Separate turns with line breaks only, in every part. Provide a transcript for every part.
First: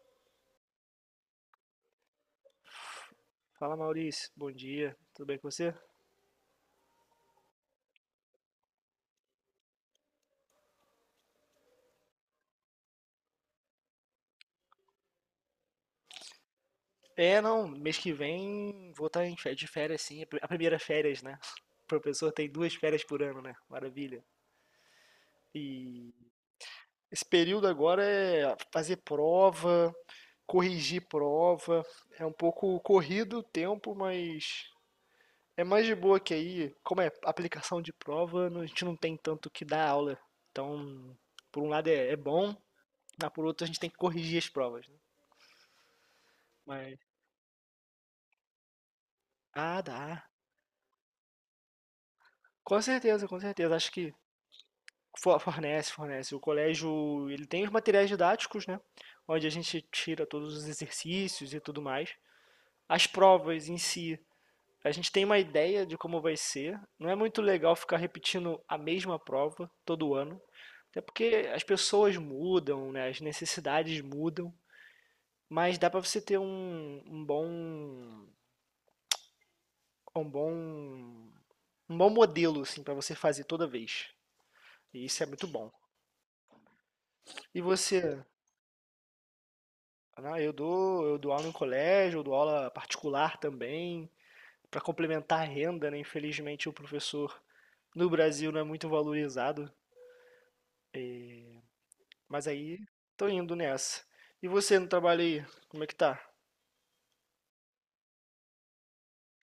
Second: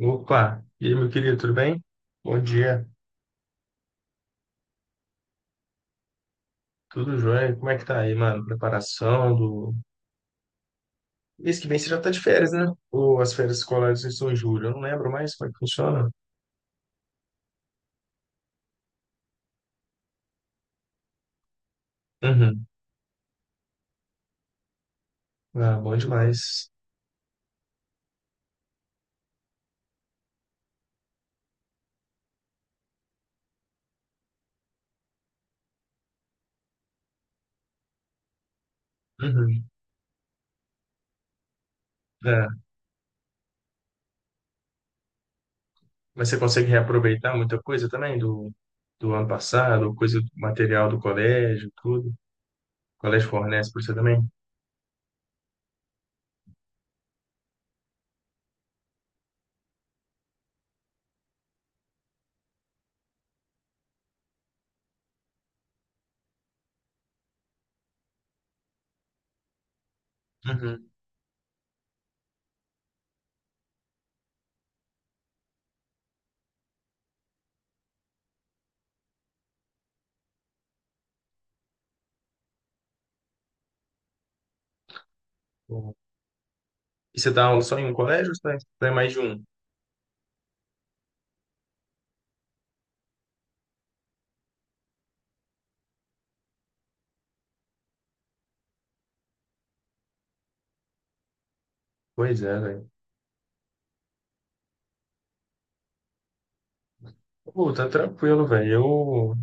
Opa, e aí, meu querido, tudo bem? Bom dia,
Fala Maurício, bom dia, tudo bem com você?
tudo jóia? Como é que tá aí, mano? Preparação do... Mês que vem você já tá de férias, né? Ou as férias escolares estão em julho? Eu não lembro mais como é que funciona.
É, não, mês que vem vou estar de férias sim, a primeira férias, né? O professor tem
Uhum.
duas férias por ano, né? Maravilha.
Ah, bom
E
demais.
esse período agora é fazer prova, corrigir prova, é um pouco corrido o tempo, mas é mais de boa que aí, como é aplicação de prova, a gente não tem tanto que
Uhum.
dar aula. Então, por um lado é
É.
bom, mas por outro a gente tem que corrigir as provas, né?
Mas você consegue
Mas,
reaproveitar muita coisa também do ano
ah,
passado, coisa
dá.
do material do colégio, tudo?
Com
O
certeza,
colégio
com
fornece
certeza.
para
Acho
você
que
também?
fornece, fornece. O colégio, ele tem os materiais didáticos, né? Onde a gente tira todos os exercícios e tudo mais. As provas em si, a gente tem uma ideia de como vai ser. Não é muito legal ficar repetindo a mesma prova todo ano,
Uhum.
até porque as pessoas mudam, né? As necessidades mudam, mas dá para você ter um bom, um bom modelo assim para você fazer toda vez. E isso é muito bom.
Bom. E você dá aula
E
só em um
você?
colégio ou você tá em mais de um?
Não, eu dou aula em colégio, eu dou aula particular também, para complementar a renda, né? Infelizmente o professor no Brasil não é muito valorizado,
Pois
mas
é,
aí
velho.
tô indo nessa. E você no trabalho aí, como é que tá?
Pô, tá tranquilo, velho.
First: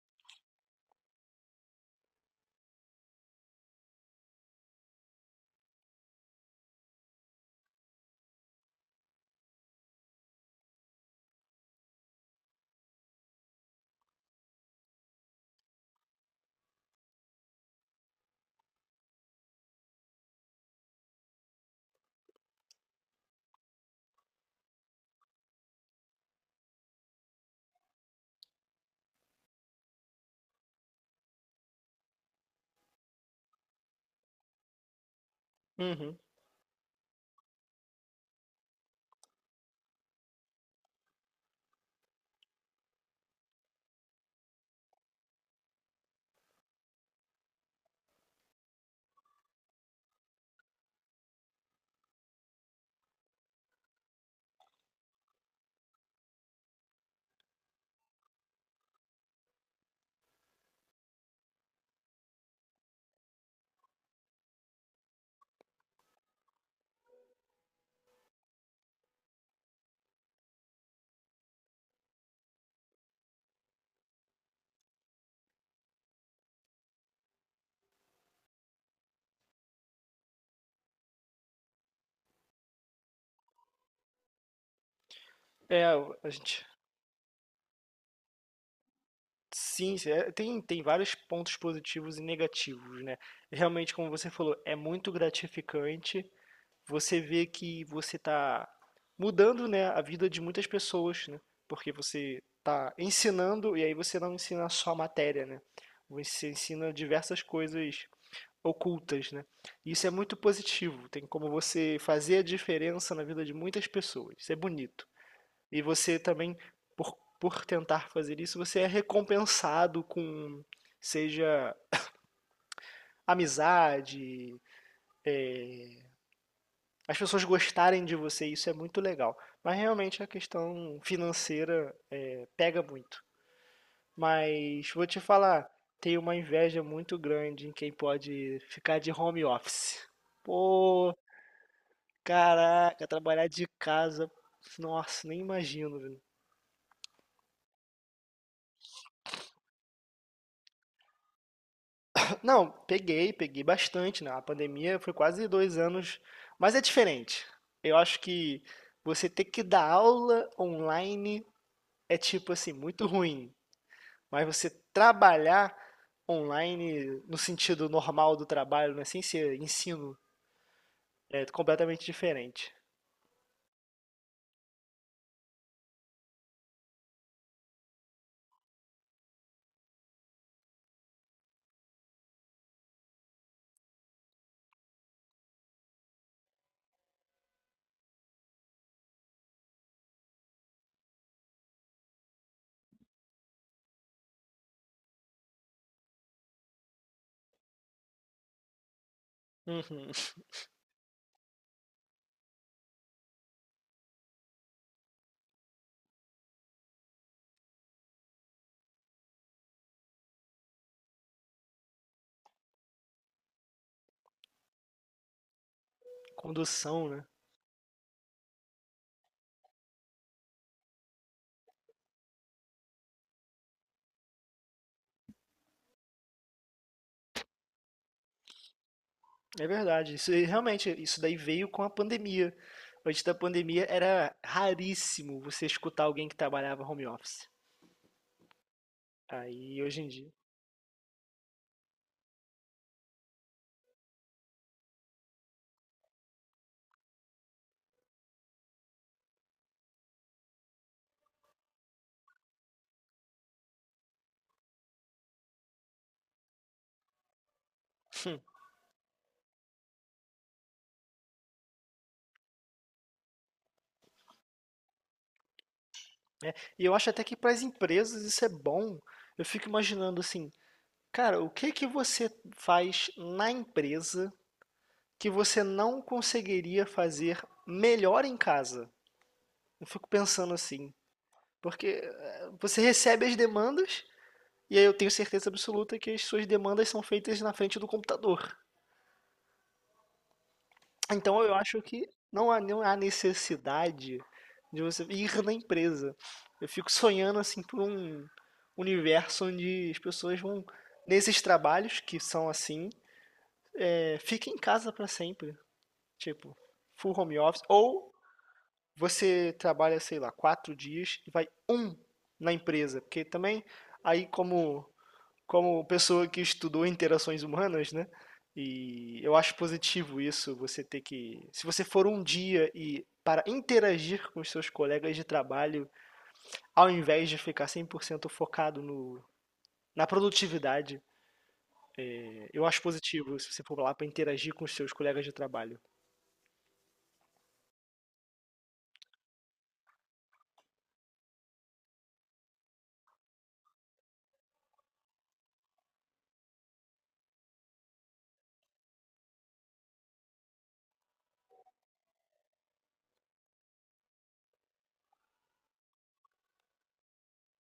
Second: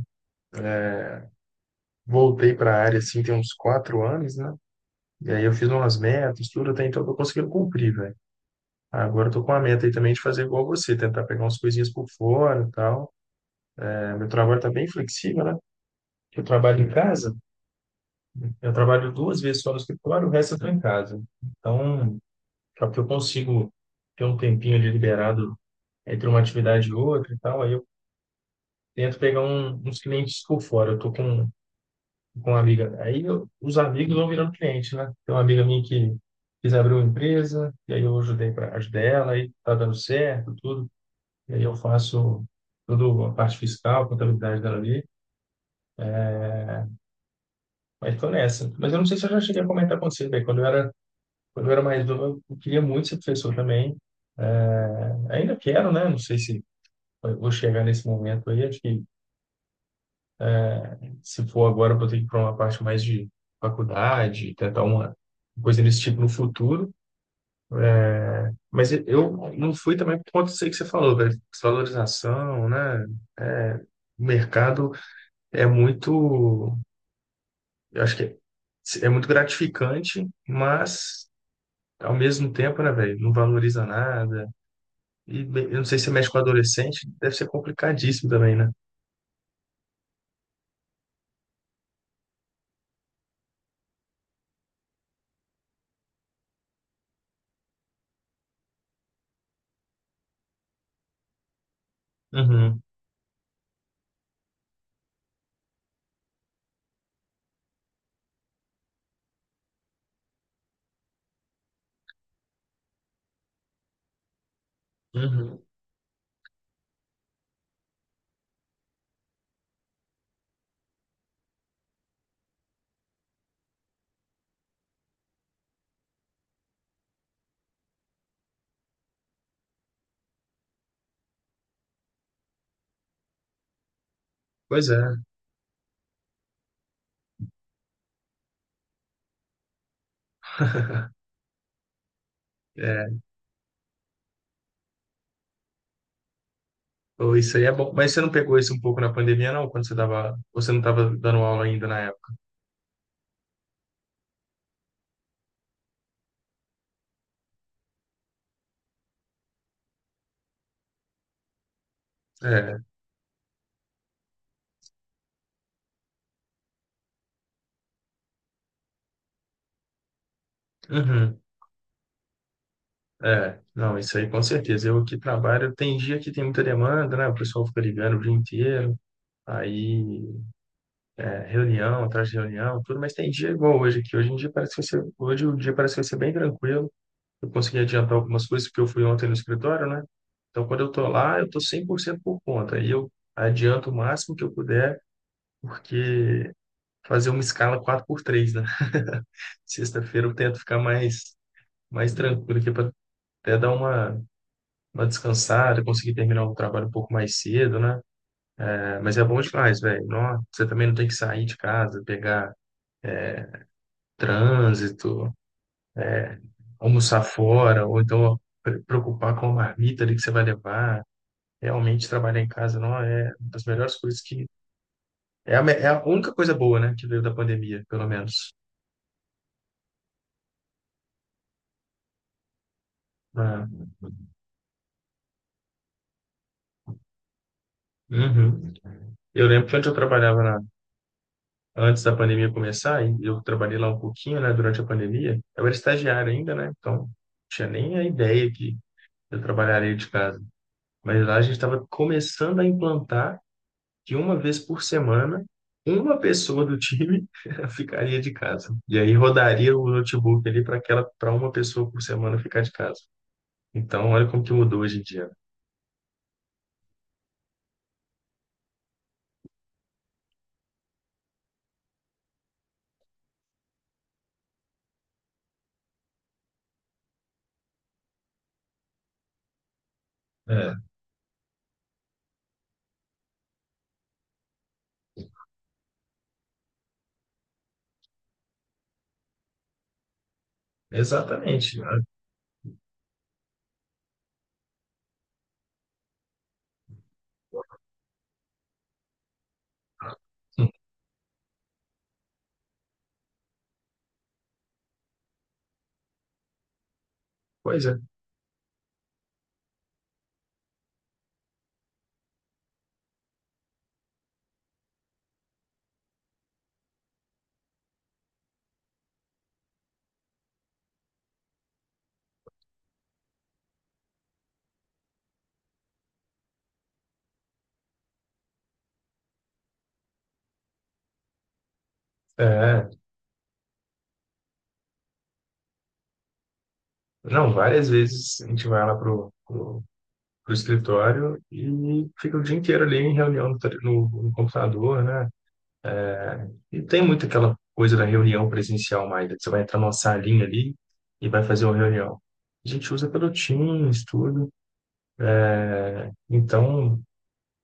Voltei para a área assim tem uns 4 anos, né? E aí eu fiz umas metas, tudo, até então eu tô conseguindo cumprir, velho. Ah, agora eu tô com a meta aí também de fazer igual você, tentar pegar umas coisinhas por fora e tal. É, meu trabalho tá bem flexível, né? Eu trabalho em casa, eu trabalho duas vezes só no escritório, o resto eu tô em casa. Então, é que eu consigo ter um tempinho ali liberado entre uma atividade e outra e tal, aí eu tento pegar uns clientes por fora. Eu tô com uma amiga. Os amigos vão virando cliente, né? Tem uma amiga minha que
Uhum.
quis abrir uma empresa, e aí eu ajudei para ajudar ela, aí tá dando certo, tudo. E aí eu faço toda a parte fiscal, contabilidade dela ali. Mas tô nessa. Mas eu não sei se eu já cheguei a comentar com você, velho. Quando eu era mais novo, eu queria muito ser professor também. É, ainda quero, né? Não sei se eu vou chegar nesse momento aí. Acho que se for agora, eu vou ter que ir para uma parte mais de faculdade, tentar uma coisa desse tipo no futuro. Mas eu não fui também por conta disso aí que você falou, velho. Desvalorização, né? É, o mercado é muito, eu acho que é muito gratificante, mas ao mesmo tempo, né, velho, não valoriza nada. E bem, eu
É,
não sei se você mexe
a
com
gente.
adolescente, deve ser complicadíssimo também, né?
Sim, sim, é, tem vários pontos positivos e negativos, né? Realmente, como você falou, é muito gratificante, você vê que você está mudando, né, a vida de muitas pessoas, né? Porque você
Uhum,
está ensinando e aí você não ensina só a matéria, né? Você ensina diversas coisas ocultas, né? Isso é muito positivo. Tem como você fazer a diferença na vida de muitas pessoas. Isso é bonito.
uhum.
E você também, por tentar fazer isso, você é recompensado com, seja amizade, as pessoas gostarem de você, isso é muito legal. Mas realmente a questão financeira é, pega muito.
Pois
Mas vou
é,
te falar, tem uma inveja muito grande em quem pode ficar de home office. Pô, caraca,
é.
trabalhar de casa. Nossa, nem imagino, velho.
Pô, isso aí é bom. Mas você não pegou isso um pouco na pandemia, não? Quando você dava, você não estava dando aula ainda na época?
Não, peguei, peguei bastante, né? A pandemia foi quase 2 anos, mas é diferente. Eu acho que você ter que dar aula online é tipo assim,
É.
muito ruim. Mas você trabalhar online no sentido normal do trabalho, né? Sem ser ensino,
Uhum.
é completamente diferente.
É, não, isso aí com certeza. Eu aqui trabalho, tem dia que tem muita demanda, né? O pessoal fica ligando o dia inteiro, aí é, reunião, atrás de reunião, tudo, mas tem dia igual hoje aqui. Hoje em dia parece que vai ser, hoje o dia parece que vai ser bem tranquilo. Eu consegui adiantar algumas coisas porque eu fui ontem no escritório, né? Então quando eu tô lá, eu tô 100% por conta. Aí eu adianto o máximo que eu puder, porque fazer uma escala quatro por três, né?
Uhum.
Sexta-feira eu tento ficar mais tranquilo aqui para até dar uma descansada, conseguir terminar o trabalho um pouco mais cedo, né? É, mas é bom demais, velho. Nó, você também não tem que sair de casa, pegar trânsito,
Condução,
almoçar
né?
fora, ou então preocupar com a marmita ali que você vai levar. Realmente trabalhar em casa, não é uma das melhores coisas que. É a única coisa boa, né, que veio da pandemia, pelo menos.
É verdade. Isso aí, realmente, isso daí veio com a pandemia. Antes da
Ah,
pandemia era raríssimo você escutar alguém que trabalhava home office.
uhum. Eu lembro que
Aí
onde eu
hoje em dia.
trabalhava antes da pandemia começar, e eu trabalhei lá um pouquinho, né, durante a pandemia, eu era estagiário ainda, né, então não tinha nem a ideia que eu trabalharia de casa. Mas lá a gente estava começando a implantar que uma vez por semana, uma pessoa do time ficaria de
Hum,
casa. E aí rodaria o notebook ali para aquela, para uma pessoa por semana ficar de casa. Então, olha como que mudou hoje em dia.
né? E eu acho até que para as empresas isso é bom. Eu fico imaginando assim, cara, o que que você faz na empresa que você não conseguiria fazer melhor em casa. Eu fico pensando
É,
assim, porque você recebe as demandas e aí eu tenho certeza absoluta que as suas demandas são feitas na frente do computador. Então eu
exatamente,
acho
né?
que não há necessidade de você ir na empresa. Eu fico sonhando assim por um universo onde as pessoas vão nesses trabalhos que são assim, fica em casa para sempre, tipo, full home office
Pois é.
ou você trabalha, sei lá, 4 dias e vai um na empresa, porque também aí como pessoa que estudou interações humanas, né? E eu acho positivo isso, você ter que, se você for um dia e para interagir com os seus colegas de trabalho, ao invés de ficar 100% focado no na produtividade, eu acho
É.
positivo se você for lá para interagir com os seus colegas de trabalho
Não, várias vezes a gente vai lá pro escritório e fica o dia inteiro ali em reunião no computador, né? Não tem muito aquela coisa da reunião presencial mais, né? Que você vai entrar numa salinha ali e vai fazer uma reunião. A gente usa pelo Teams, tudo. Então,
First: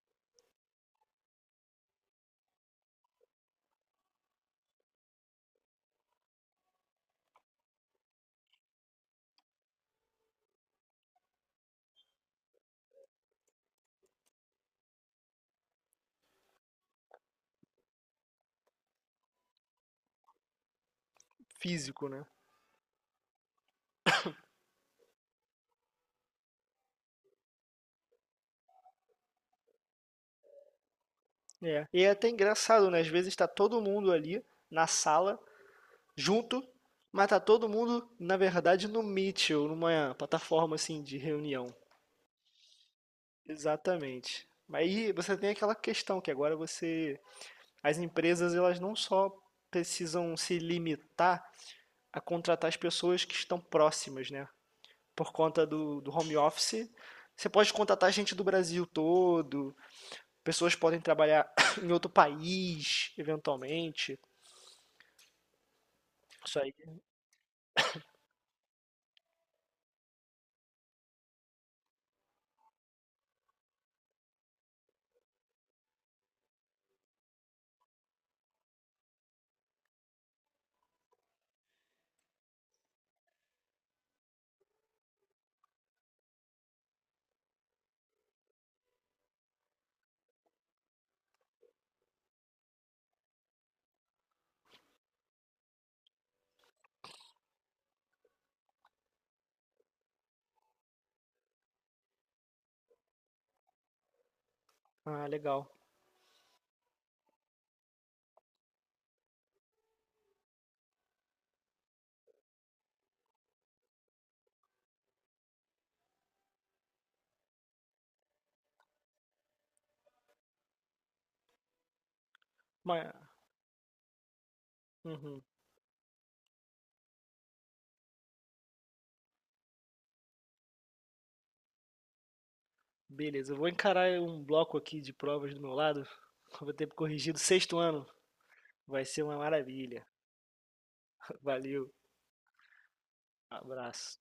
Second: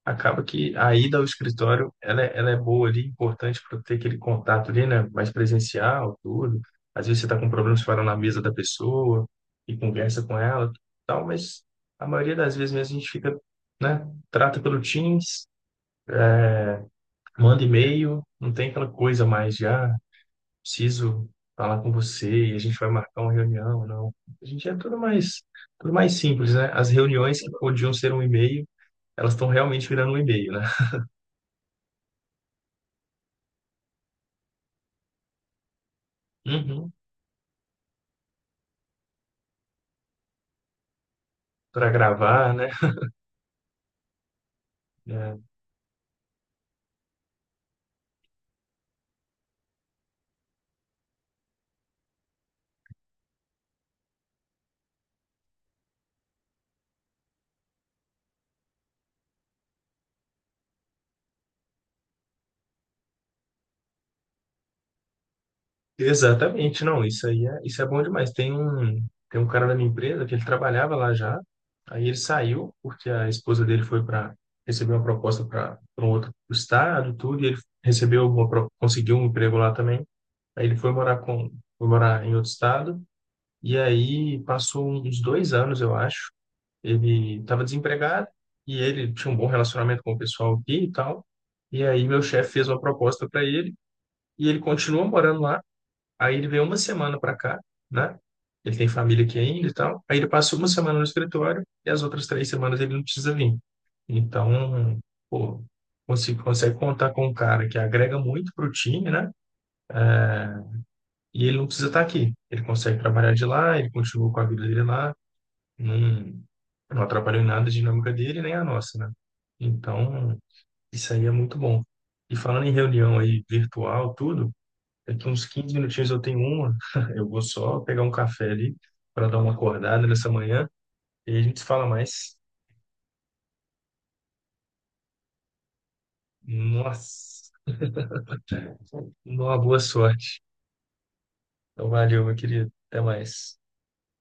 acaba que a ida ao escritório, ela, ela é boa ali, importante para ter aquele contato ali, né? Mais presencial, tudo. Às vezes você está com problemas fora na mesa da pessoa e conversa com ela, tal, mas a maioria das vezes mesmo a gente fica, né? Trata pelo Teams, manda e-mail, não tem aquela coisa mais já preciso falar com
físico, né?
você e a gente vai marcar uma reunião, não. A gente é tudo mais simples, né? As reuniões que podiam ser um e-mail, elas estão realmente virando um e-mail, né?
É. E é até engraçado, né? Às vezes está todo mundo ali na sala junto,
Uhum.
matar todo mundo, na verdade, no Mitchell, numa plataforma assim de reunião.
Para gravar, né?
Exatamente. Mas aí você
É,
tem aquela questão que agora você, as empresas elas não só precisam se limitar a contratar as pessoas que estão próximas, né? Por conta do home office, você pode contratar gente do Brasil todo, pessoas podem trabalhar em outro país, eventualmente. Isso aí.
exatamente, não, isso aí é, isso é bom demais. Tem um cara da minha empresa que ele trabalhava lá já, aí ele saiu porque a esposa dele foi para receber uma proposta para um outro estado, tudo, e ele conseguiu um emprego lá também. Aí ele foi morar com, foi morar em outro estado. E aí passou uns 2 anos, eu acho. Ele estava desempregado e ele tinha um bom relacionamento com o pessoal aqui e tal. E aí meu chefe fez uma proposta para ele e ele continua morando lá. Aí ele veio uma semana para cá, né? Ele tem família aqui ainda e tal. Aí ele passa uma semana no escritório e as outras 3 semanas ele não precisa vir. Então,
Ah,
pô,
legal.
você consegue contar com um cara que agrega muito para o time, né? E ele não precisa estar aqui. Ele consegue trabalhar de lá, ele continua com a vida dele lá. Não, não atrapalhou em nada a dinâmica dele nem a nossa, né? Então, isso aí é muito bom. E falando em
Mas,
reunião aí virtual, tudo, daqui
uhum.
uns 15 minutinhos eu tenho uma, eu vou só pegar um café ali para dar uma acordada nessa manhã e a gente se fala mais.
Beleza, eu vou encarar um bloco aqui de provas do meu lado. Vou ter corrigido o
Nossa,
sexto ano. Vai ser uma
uma boa
maravilha.
sorte. Então,
Valeu,
valeu, meu querido. Até mais.
abraço.